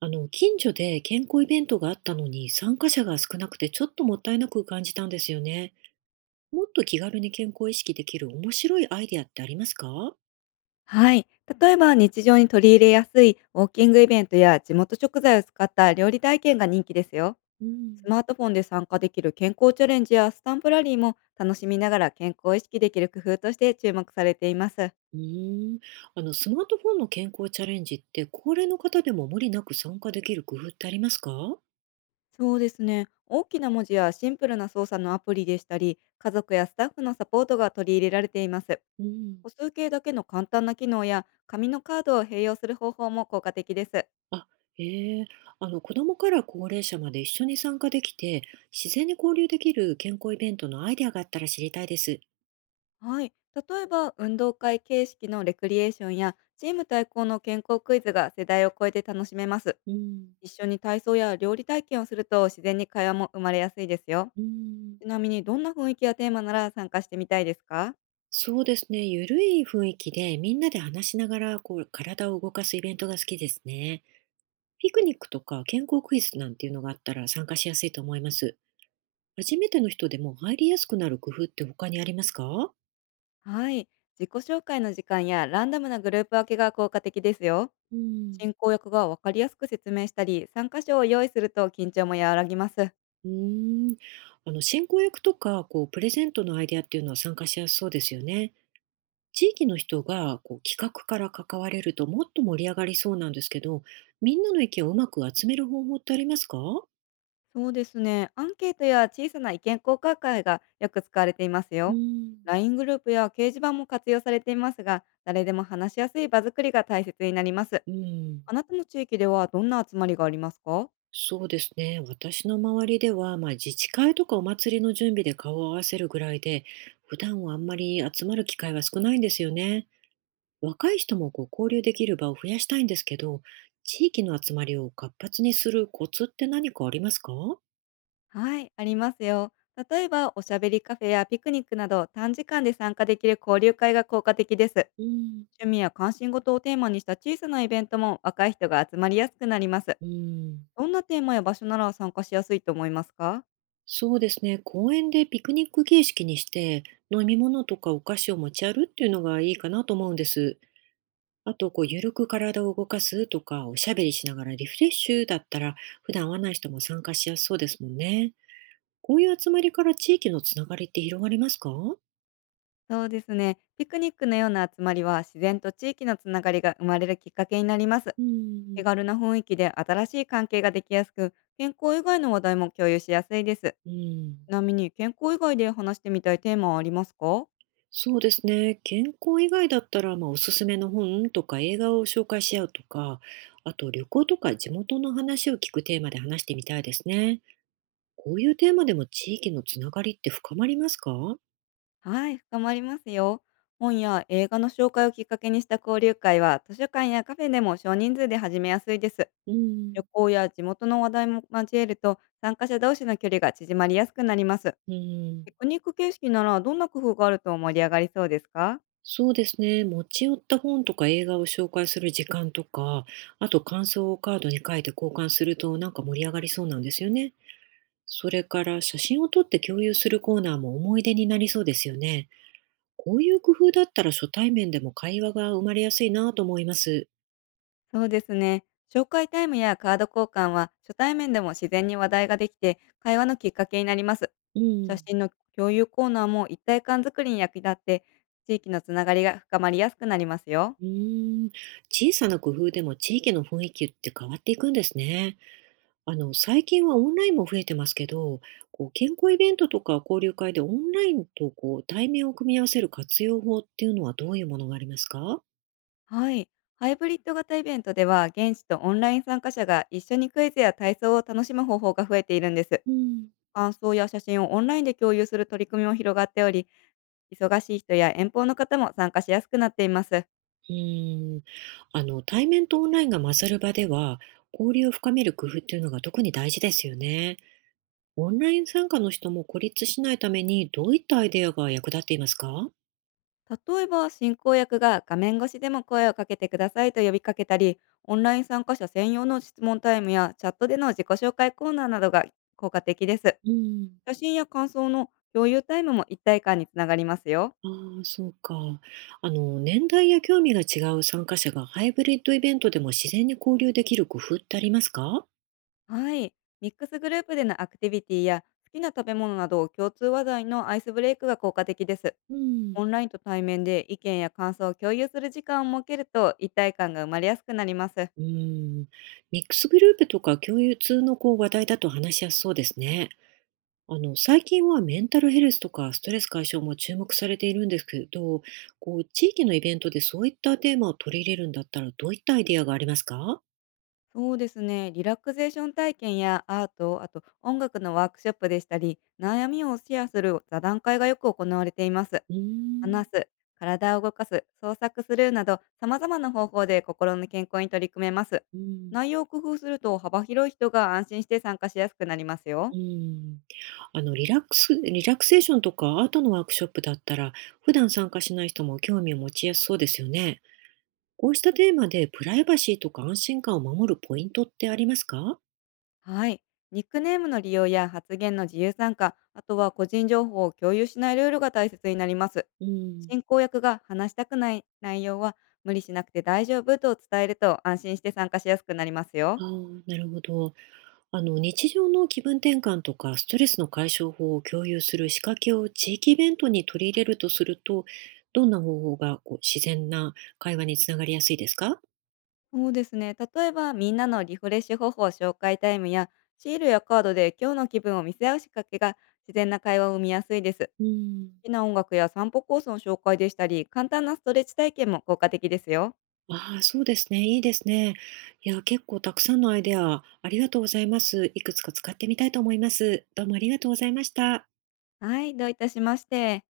近所で健康イベントがあったのに参加者が少なくてちょっともったいなく感じたんですよね。もっと気軽に健康を意識できる面白いアイデアってありますか？はい。例えば日常に取り入れやすいウォーキングイベントや地元食材を使った料理体験が人気ですよ。うん、スマートフォンで参加できる健康チャレンジやスタンプラリーも楽しみながら健康を意識できる工夫として注目されています。うーん。スマートフォンの健康チャレンジって高齢の方でも無理なく参加できる工夫ってありますか？そうですね。大きな文字やシンプルな操作のアプリでしたり、家族やスタッフのサポートが取り入れられています。うん、歩数計だけの簡単な機能や紙のカードを併用する方法も効果的です。あ、ええ。子供から高齢者まで一緒に参加できて自然に交流できる健康イベントのアイデアがあったら知りたいです。はい。例えば、運動会形式のレクリエーションや、チーム対抗の健康クイズが世代を超えて楽しめます。うん。一緒に体操や料理体験をすると、自然に会話も生まれやすいですよ。うん。ちなみに、どんな雰囲気やテーマなら参加してみたいですか？そうですね。ゆるい雰囲気でみんなで話しながらこう体を動かすイベントが好きですね。ピクニックとか健康クイズなんていうのがあったら参加しやすいと思います。初めての人でも入りやすくなる工夫って他にありますか？はい。自己紹介の時間やランダムなグループ分けが効果的ですよ。うん、進行役が分かりやすく説明したり、参加賞を用意すると緊張も和らぎます。うーん。進行役とかこうプレゼントのアイデアっていうのは参加しやすそうですよね。地域の人がこう企画から関われるともっと盛り上がりそうなんですけど、みんなの意見をうまく集める方法ってありますか？そうですね。アンケートや小さな意見交換会がよく使われていますうよ。ん、 LINE グループや掲示板も活用されていますが、誰でも話しやすい場作りが大切になります。うん。あなたの地域ではどんな集まりがありますか？そうですね。私の周りでは、まあ、自治会とかお祭りの準備で顔を合わせるぐらいで、普段はあんまり集まる機会は少ないんですよね。若い人もこう交流できる場を増やしたいんですけど、地域の集まりを活発にするコツって何かありますか？はい、ありますよ。例えば、おしゃべりカフェやピクニックなど短時間で参加できる交流会が効果的です。うん、趣味や関心事をテーマにした小さなイベントも若い人が集まりやすくなります。うん、どんなテーマや場所なら参加しやすいと思いますか？そうですね。公園でピクニック形式にして、飲み物とかお菓子を持ち歩っていうのがいいかなと思うんです。あと、こう、ゆるく体を動かすとか、おしゃべりしながらリフレッシュだったら、普段会わない人も参加しやすそうですもんね。こういう集まりから地域のつながりって広がりますか？そうですね。ピクニックのような集まりは自然と地域のつながりが生まれるきっかけになります。うん、手軽な雰囲気で新しい関係ができやすく、健康以外の話題も共有しやすいです。うん。ちなみに健康以外で話してみたいテーマはありますか？そうですね。健康以外だったら、まあ、おすすめの本とか映画を紹介し合うとか、あと旅行とか地元の話を聞くテーマで話してみたいですね。こういうテーマでも地域のつながりって深まりますか？はい、深まりますよ。本や映画の紹介をきっかけにした交流会は図書館やカフェでも少人数で始めやすいです。う旅ん。行や地元の話題も交えると参加者同士の距離が縮まりやすくなります。うん。ピクニック形式ならどんな工夫があると盛り上がりそうですか？そうですね。持ち寄った本とか映画を紹介する時間とか、あと感想をカードに書いて交換するとなんか盛り上がりそうなんですよね。それから写真を撮って共有するコーナーも思い出になりそうですよね。こういう工夫だったら初対面でも会話が生まれやすいなと思います。そうですね。紹介タイムやカード交換は初対面でも自然に話題ができて会話のきっかけになります。う写ん。真の共有コーナーも一体感作りに役立って、地域のつながりが深まりやすくなりますよ。うーん。小さな工夫でも地域の雰囲気って変わっていくんですね。最近はオンラインも増えてますけど、こう健康イベントとか交流会でオンラインとこう対面を組み合わせる活用法っていうのはどういうものがありますか？はい。ハイブリッド型イベントでは、現地とオンライン参加者が一緒にクイズや体操を楽しむ方法が増えているんです。うん、感想や写真をオンラインで共有する取り組みも広がっており、忙しい人や遠方の方も参加しやすくなっています。うーん。対面とオンラインが混ざる場では、交流を深める工夫っていうのが特に大事ですよね。オンライン参加の人も孤立しないために、どういったアイデアが役立っていますか？例えば、進行役が画面越しでも声をかけてくださいと呼びかけたり、オンライン参加者専用の質問タイムやチャットでの自己紹介コーナーなどが効果的です。うん。写真や感想の共有タイムも一体感につながりますよ。ああ、そうか。年代や興味が違う参加者がハイブリッドイベントでも自然に交流できる工夫ってありますか？はい。ミックスグループでのアクティビティや、好きな食べ物など共通話題のアイスブレイクが効果的です。うん、オンラインと対面で意見や感想を共有する時間を設けると、一体感が生まれやすくなります。うん。ミックスグループとか共通のこう話題だと話しやすそうですね。最近はメンタルヘルスとかストレス解消も注目されているんですけど、こう、地域のイベントでそういったテーマを取り入れるんだったらどういったアイデアがありますか？そうですね。リラクゼーション体験やアート、あと音楽のワークショップでしたり、悩みをシェアする座談会がよく行われています。うーん、話す、体を動かす、創作するなど、様々な方法で心の健康に取り組めます。うん、内容を工夫すると幅広い人が安心して参加しやすくなりますよ。うん。リラクセーションとかアートのワークショップだったら、普段参加しない人も興味を持ちやすそうですよね。こうしたテーマでプライバシーとか安心感を守るポイントってありますか？はい。ニックネームの利用や発言の自由参加、あとは個人情報を共有しないルールが大切になります。うん。進行役が、話したくない内容は無理しなくて大丈夫と伝えると、安心して参加しやすくなりますよ。ああ、なるほど。日常の気分転換とかストレスの解消法を共有する仕掛けを地域イベントに取り入れるとすると、どんな方法がこう自然な会話につながりやすいですか？そうですね。例えば、みんなのリフレッシュ方法紹介タイムや、シールやカードで今日の気分を見せ合う仕掛けが自然な会話を生みやすいです。うん。好きな音楽や散歩コースの紹介でしたり、簡単なストレッチ体験も効果的ですよ。ああ、そうですね。いいですね。いや、結構たくさんのアイデア、ありがとうございます。いくつか使ってみたいと思います。どうもありがとうございました。はい、どういたしまして。